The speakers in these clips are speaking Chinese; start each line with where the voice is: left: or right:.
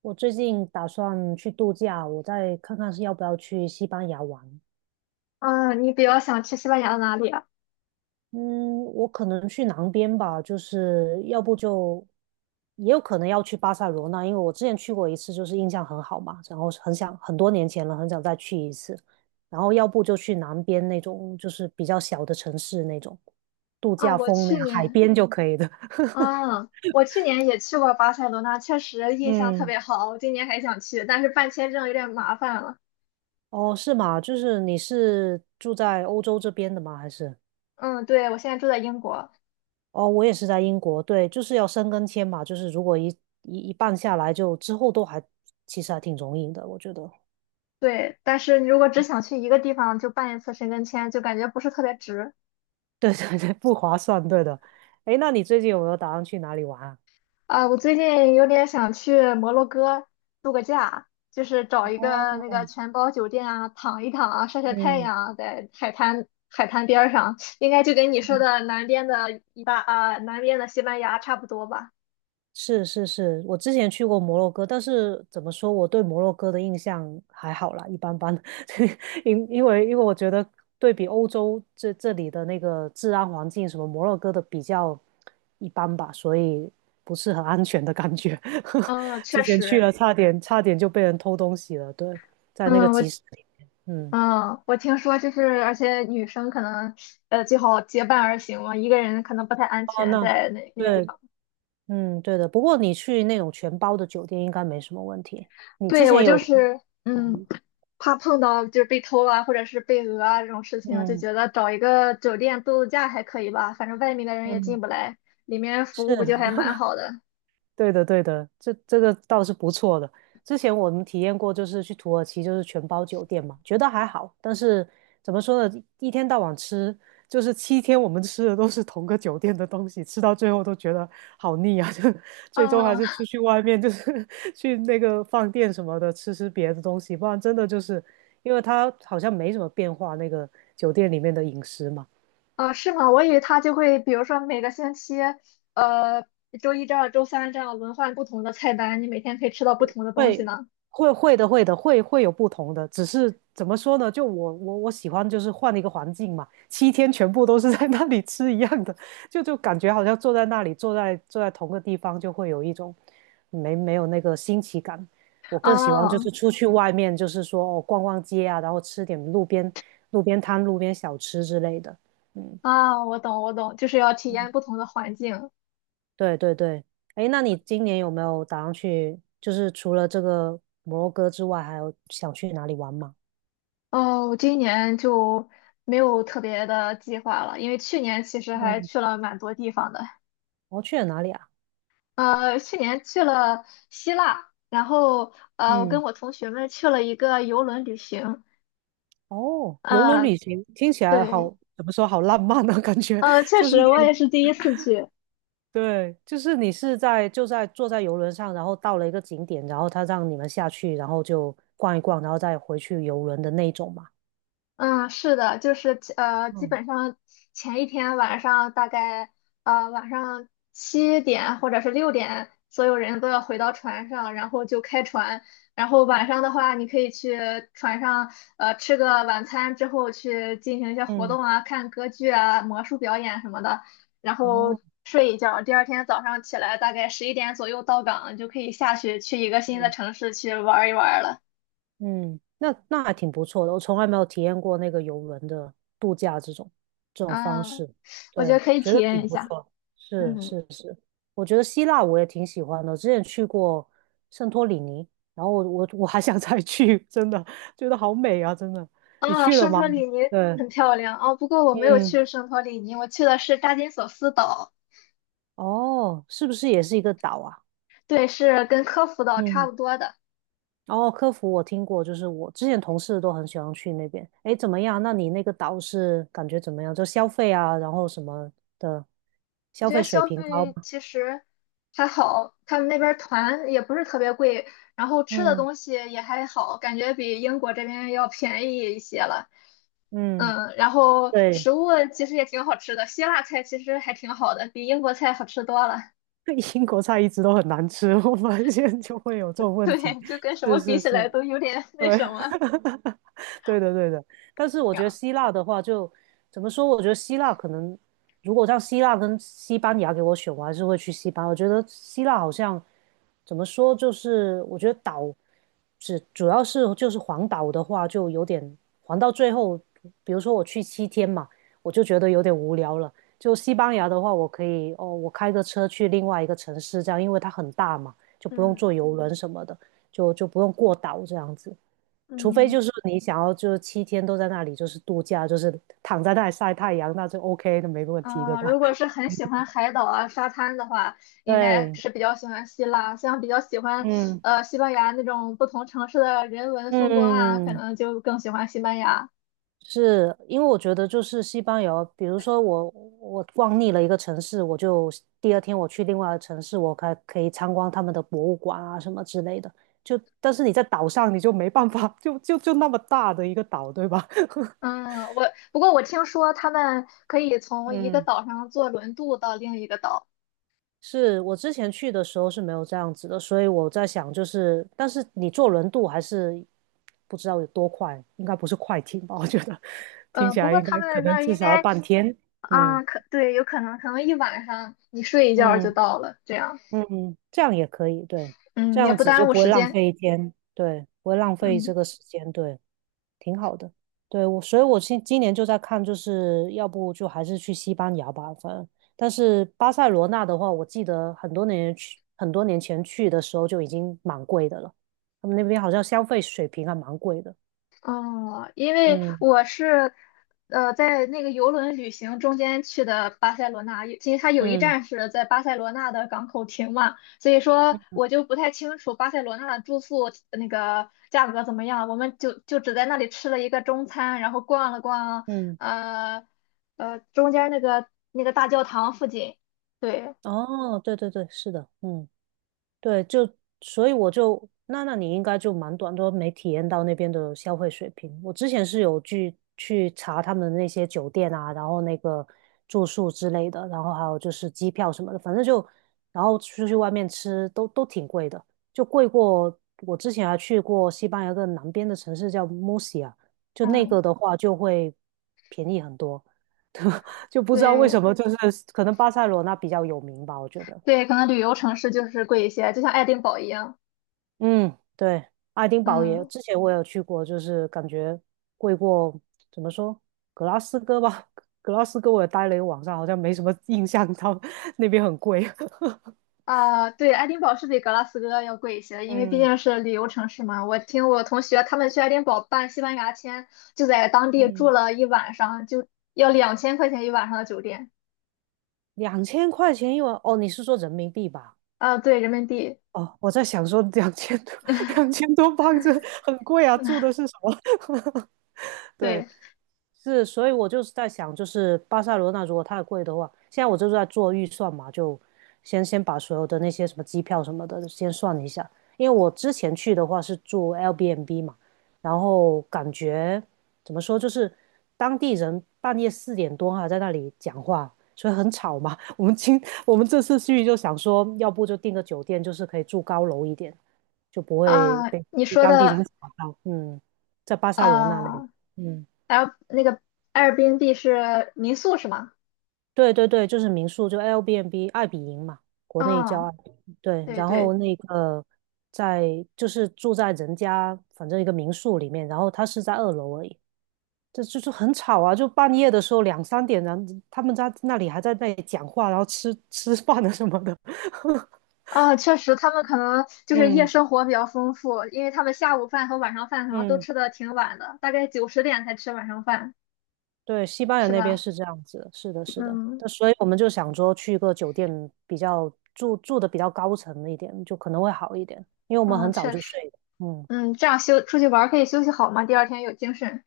right: 我最近打算去度假，我再看看是要不要去西班牙玩。
left: 嗯，你比较想去西班牙的哪里啊？
right: 嗯，我可能去南边吧，就是要不就也有可能要去巴塞罗那，因为我之前去过一次，就是印象很好嘛，然后很想很多年前了，很想再去一次。然后要不就去南边那种，就是比较小的城市那种度
left: 啊，
right: 假
left: 我
right: 风那
left: 去
right: 样，海
left: 年，
right: 边就可以的。
left: 嗯，我去年也去过巴塞罗那，确实印象特
right: 嗯，
left: 别好。我今年还想去，但是办签证有点麻烦了。
right: 哦，是吗？就是你是住在欧洲这边的吗？还是？
left: 嗯，对，我现在住在英国。
right: 哦，我也是在英国，对，就是要申根签嘛，就是如果一半下来就，之后都还其实还挺容易的，我觉得。
left: 对，但是你如果只想去一个地方就办一次申根签，就感觉不是特别值。
right: 对对对，不划算，对的。诶，那你最近有没有打算去哪里玩啊？
left: 啊，我最近有点想去摩洛哥度个假，就是找一
right: 哦，
left: 个那个全包酒店啊，躺一躺啊，晒晒太
right: 嗯，
left: 阳啊，在海滩边儿上，应该就跟你说的南边的西班牙差不多吧。
right: 是是是，我之前去过摩洛哥，但是怎么说，我对摩洛哥的印象还好啦，一般般。因为我觉得对比欧洲这里的那个治安环境，什么摩洛哥的比较一般吧，所以不是很安全的感觉。
left: 嗯，确
right: 之前去
left: 实。
right: 了，差点就被人偷东西了，对，在那个
left: 嗯，我
right: 集市里面。嗯，
left: 嗯，我听说就是，而且女生可能最好结伴而行嘛，一个人可能不太安
right: 哦，
left: 全
right: 那
left: 在那个地
right: 对，
left: 方。
right: 嗯，对的。不过你去那种全包的酒店应该没什么问题。你之
left: 对，我
right: 前
left: 就
right: 有，
left: 是。嗯。怕碰到就是被偷啊，或者是被讹啊这种事情，就
right: 嗯
left: 觉得找一个酒店度假还可以吧，反正外面的人也
right: 嗯。
left: 进不来，里面服
right: 是，
left: 务不就还蛮好的。
right: 对的，对的，这个倒是不错的。之前我们体验过，就是去土耳其，就是全包酒店嘛，觉得还好。但是怎么说呢，一天到晚吃，就是七天我们吃的都是同个酒店的东西，吃到最后都觉得好腻啊！就最终还是
left: 啊
right: 出去外面，就是 去那个饭店什么的吃吃别的东西，不然真的就是因为它好像没什么变化，那个酒店里面的饮食嘛。
left: 啊，是吗？我以为他就会，比如说每个星期，呃，周一这样，周三这样轮换不同的菜单，你每天可以吃到不同的东西
right: 会
left: 呢。
right: 会会的，会的，会有不同的，只是怎么说呢？就我喜欢就是换一个环境嘛，七天全部都是在那里吃一样的，就感觉好像坐在那里，坐在同个地方，就会有一种没有那个新奇感。我更喜欢就
left: 啊
right: 是出去外面，就是说哦逛逛街啊，然后吃点路边摊、路边小吃之类的。嗯，
left: 啊，我懂，我懂，就是要体验不同的环境。
right: 对对对，哎，那你今年有没有打算去？就是除了这个摩洛哥之外，还有想去哪里玩吗？
left: 哦，我今年就没有特别的计划了，因为去年其实还
right: 嗯，
left: 去了蛮多地方的。
right: 哦，去了哪里啊？
left: 去年去了希腊，然后我跟
right: 嗯，
left: 我同学们去了一个游轮旅行。
right: 哦，游轮
left: 呃，
right: 旅行听起来
left: 对，
right: 好，怎么说好浪漫呢？感觉
left: 确
right: 就是
left: 实我
right: 那
left: 也
right: 种
left: 是第一次去。
right: 对，就是你是在就在坐在游轮上，然后到了一个景点，然后他让你们下去，然后就逛一逛，然后再回去游轮的那种嘛。
left: 嗯，是的，就是基
right: 嗯，
left: 本上前一天晚上大概晚上7点或者是6点，所有人都要回到船上，然后就开船。然后晚上的话，你可以去船上吃个晚餐之后去进行一些活
right: 嗯，
left: 动啊，看歌剧啊、魔术表演什么的，然后
right: 哦，
left: 睡一觉。第二天早上起来大概十一点左右到港，就可以下去去一个新的城市去玩一玩了。
right: 嗯，那还挺不错的，我从来没有体验过那个游轮的度假这种方
left: 嗯，
right: 式，
left: 我觉
right: 对，
left: 得可以
right: 觉
left: 体
right: 得
left: 验
right: 挺
left: 一
right: 不
left: 下。
right: 错。是
left: 嗯。
right: 是是，我觉得希腊我也挺喜欢的，之前去过圣托里尼，然后我还想再去，真的觉得好美啊，真的。你
left: 啊，
right: 去了
left: 圣
right: 吗？
left: 托里尼
right: 对，
left: 很漂亮啊，不过我没有
right: 嗯，
left: 去圣托里尼，我去的是大金索斯岛，
right: 哦，是不是也是一个岛啊？
left: 对，是跟科孚岛差
right: 嗯。
left: 不多的。
right: 哦，科服我听过，就是我之前同事都很喜欢去那边。诶，怎么样？那你那个岛是感觉怎么样？就消费啊，然后什么的，
left: 我
right: 消
left: 觉
right: 费
left: 得
right: 水
left: 消
right: 平高
left: 费
right: 吗？
left: 其实还好，他们那边儿团也不是特别贵，然后吃的
right: 嗯
left: 东西也还好，感觉比英国这边要便宜一些了。
right: 嗯，
left: 嗯，然后
right: 对，
left: 食物其实也挺好吃的，希腊菜其实还挺好的，比英国菜好吃多了。
right: 英国菜一直都很难吃，我发现就会有这 种问题。
left: 对，就跟什么
right: 是
left: 比
right: 是
left: 起来
right: 是，
left: 都有点那
right: 对，
left: 什么。
right: 对的，对的。但是 我
left: 然
right: 觉得
left: 后，
right: 希腊的话就，怎么说？我觉得希腊可能，如果让希腊跟西班牙给我选，我还是会去西班牙。我觉得希腊好像怎么说，就是我觉得岛只主要是就是环岛的话，就有点环到最后，比如说我去七天嘛，我就觉得有点无聊了。就西班牙的话，我可以哦，我开个车去另外一个城市，这样因为它很大嘛，就不用坐
left: 嗯
right: 游轮什么的，就不用过岛这样子。除非就
left: 嗯。
right: 是你想要就是七天都在那里就是度假，就是躺在那里晒太阳，那就 OK 的，没问题，对
left: 嗯，
right: 吧？
left: 如果是很喜欢海岛啊、沙滩的话，应该
right: 对，
left: 是比较喜欢希腊。像比较喜欢
right: 嗯
left: 西班牙那种不同城市的人文风光啊，可
right: 嗯，
left: 能就更喜欢西班牙。
right: 是因为我觉得就是西班牙，比如说我逛腻了一个城市，我就第二天我去另外的城市，我可以参观他们的博物馆啊什么之类的。就但是你在岛上你就没办法，就那么大的一个岛，对吧？
left: 嗯，不过我听说他们可以从一个
right: 嗯，
left: 岛上坐轮渡到另一个岛。
right: 是我之前去的时候是没有这样子的，所以我在想，就是但是你坐轮渡还是不知道有多快，应该不是快艇吧？我觉得听起
left: 不
right: 来
left: 过
right: 应
left: 他
right: 该可
left: 们那
right: 能
left: 儿
right: 至
left: 应
right: 少要
left: 该。
right: 半天。嗯
left: 啊，可对，有可能一晚上你睡一觉就
right: 嗯
left: 到了，这样，
right: 嗯，这样也可以，对，这
left: 嗯，也
right: 样
left: 不
right: 子就
left: 耽误
right: 不会
left: 时
right: 浪
left: 间。
right: 费一天，对，不会浪费这
left: 嗯。
right: 个时间，对。挺好的。对，我，所以我今年就在看，就是要不就还是去西班牙吧，反正。但是巴塞罗那的话，我记得很多年前去的时候就已经蛮贵的了。他们那边好像消费水平还蛮贵的。
left: 哦，因为
right: 嗯
left: 我是在那个游轮旅行中间去的巴塞罗那，其实它有一
right: 嗯
left: 站是在巴塞罗那的港口停嘛，所以说
right: 嗯
left: 我就不太清楚巴塞罗那的住宿那个价格怎么样，我们就只在那里吃了一个中餐，然后逛了逛
right: 嗯，
left: 呃中间那个大教堂附近，对，
right: 哦，对对对，是的，嗯。对，就所以我就那你应该就蛮短都没体验到那边的消费水平。我之前是有去查他们那些酒店啊，然后那个住宿之类的，然后还有就是机票什么的，反正就然后出去外面吃都挺贵的，就贵过我之前还去过西班牙一个南边的城市叫 Muria 就那
left: 嗯，
right: 个的话就会便宜很多，就不知道为
left: 对
right: 什么，就是可能巴塞罗那比较有名吧，我觉得。
left: 对，可能旅游城市就是贵一些，就像爱丁堡一样。
right: 嗯，对，爱丁堡也，
left: 嗯。
right: 之前我有去过，就是感觉贵过，怎么说，格拉斯哥吧，格拉斯哥我也待了一个晚上，好像没什么印象，到 那边很贵。
left: 啊，对，爱丁堡是比格拉斯哥要贵一些，因为毕
right: 嗯
left: 竟是旅游城市嘛。我听我同学他们去爱丁堡办西班牙签，就在当地住
right: 嗯，
left: 了一晚上，就要2000块钱一晚上的酒店。
right: 2000块钱一晚，哦，你是说人民币吧？
left: 啊，对，人民币。
right: 哦，我在想说两千多，2000多镑这很贵啊，住的是什么？对，
left: 对
right: 是，所以我就是在想，就是巴塞罗那如果太贵的话，现在我就是在做预算嘛，就先把所有的那些什么机票什么的先算一下，因为我之前去的话是住 L b M b 嘛，然后感觉怎么说，就是当地人半夜4点多还在那里讲话，所以很吵嘛。我们这次去就想说，要不就订个酒店，就是可以住高楼一点，就不会
left: 啊，
right: 被
left: 你
right: 被
left: 说
right: 当地
left: 的
right: 人吵到。嗯，在巴塞罗那那里，
left: 啊
right: 嗯。
left: ，L 那个 a i r b 是民宿是吗？
right: 对对对，就是民宿，就 Airbnb 爱彼迎嘛，国内叫
left: 嗯，
right: 爱彼迎。对，
left: 对
right: 然后
left: 对。
right: 那个在就是住在人家反正一个民宿里面，然后他是在2楼而已，这就是很吵啊，就半夜的时候两三点，然后他们在那里还在那里讲话，然后吃吃饭啊什么的。
left: 啊，确实，他们可能就是夜
right: 嗯
left: 生活比较丰富，因为他们下午饭和晚上饭可能都
right: 嗯，
left: 吃的挺晚的，大概9、10点才吃晚上饭，
right: 对，西班牙
left: 是
right: 那边
left: 吧？
right: 是这样子的是的，是的。
left: 嗯。
right: 那所以我们就想说去一个酒店比较住的比较高层一点，就可能会好一点，因为我们
left: 嗯，
right: 很早
left: 确
right: 就
left: 实，
right: 睡了嗯。
left: 嗯，这样休出去玩儿可以休息好嘛，第二天有精神。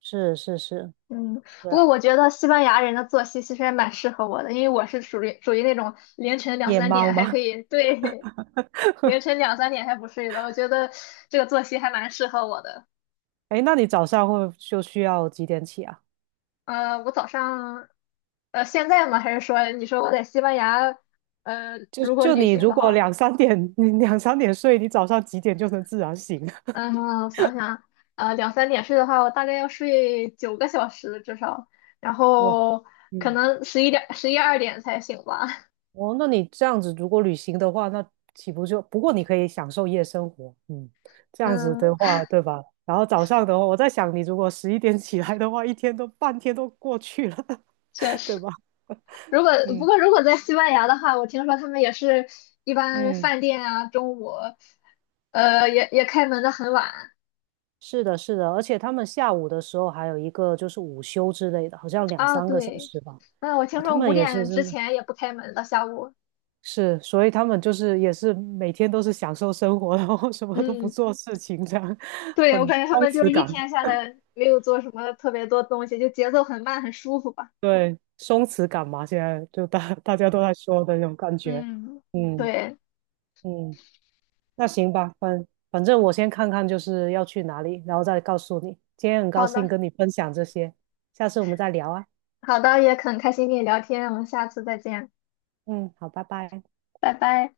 right: 是是是，
left: 嗯，
right: 对
left: 不
right: 啊，
left: 过我觉得西班牙人的作息其实还蛮适合我的，因为我是属于那种凌晨两
right: 夜
left: 三点
right: 猫
left: 还可
right: 吗？
left: 以，对。凌晨2、3点还不睡的，我觉得这个作息还蛮适合我的。
right: 哎，那你早上会就需要几点起啊？
left: 我早上，现在吗？还是说你说我在西班牙，
right: 就
left: 如果
right: 就
left: 旅
right: 你
left: 行
right: 如
left: 的
right: 果
left: 话？
right: 两三点，你两三点睡，你早上几点就能自然醒了？
left: 嗯，我想想，两三点睡的话，我大概要睡9个小时至少，然
right: 哇，
left: 后可
right: 嗯，
left: 能十一点、11、12点才醒吧。
right: 哦，那你这样子如果旅行的话，那岂不就，不过你可以享受夜生活，嗯，这样子的
left: 嗯，
right: 话，对吧？然后早上的话，我在想，你如果11点起来的话，一天都半天都过去了，
left: 确
right: 对
left: 实。
right: 吧？
left: 如果不
right: 嗯
left: 过如果在西班牙的话，我听说他们也是一般
right: 嗯。
left: 饭店啊，中午，也开门的很晚
right: 是的，是的，而且他们下午的时候还有一个就是午休之类的，好像两
left: 啊。
right: 三个小
left: 对。
right: 时吧。
left: 嗯，我
right: 哇，
left: 听
right: 他
left: 说五
right: 们也是
left: 点之
right: 真的
left: 前也不开门的，下午。
right: 是，所以他们就是也是每天都是享受生活，然后什么都不
left: 嗯，
right: 做事情，这样
left: 对，
right: 很
left: 我感觉他
right: 松
left: 们就
right: 弛
left: 是一
right: 感。
left: 天下来没有做什么特别多东西，就节奏很慢，很舒服吧。
right: 对，松弛感嘛，现在就大家都在说的那种感觉。
left: 嗯，
right: 嗯
left: 对，
right: 嗯，那行吧，反正我先看看就是要去哪里，然后再告诉你。今天很高
left: 好
right: 兴
left: 的，
right: 跟你分享这些，下次我们再聊啊。
left: 好的，也很开心跟你聊天，我们下次再见，
right: 嗯，好，拜拜。
left: 拜拜。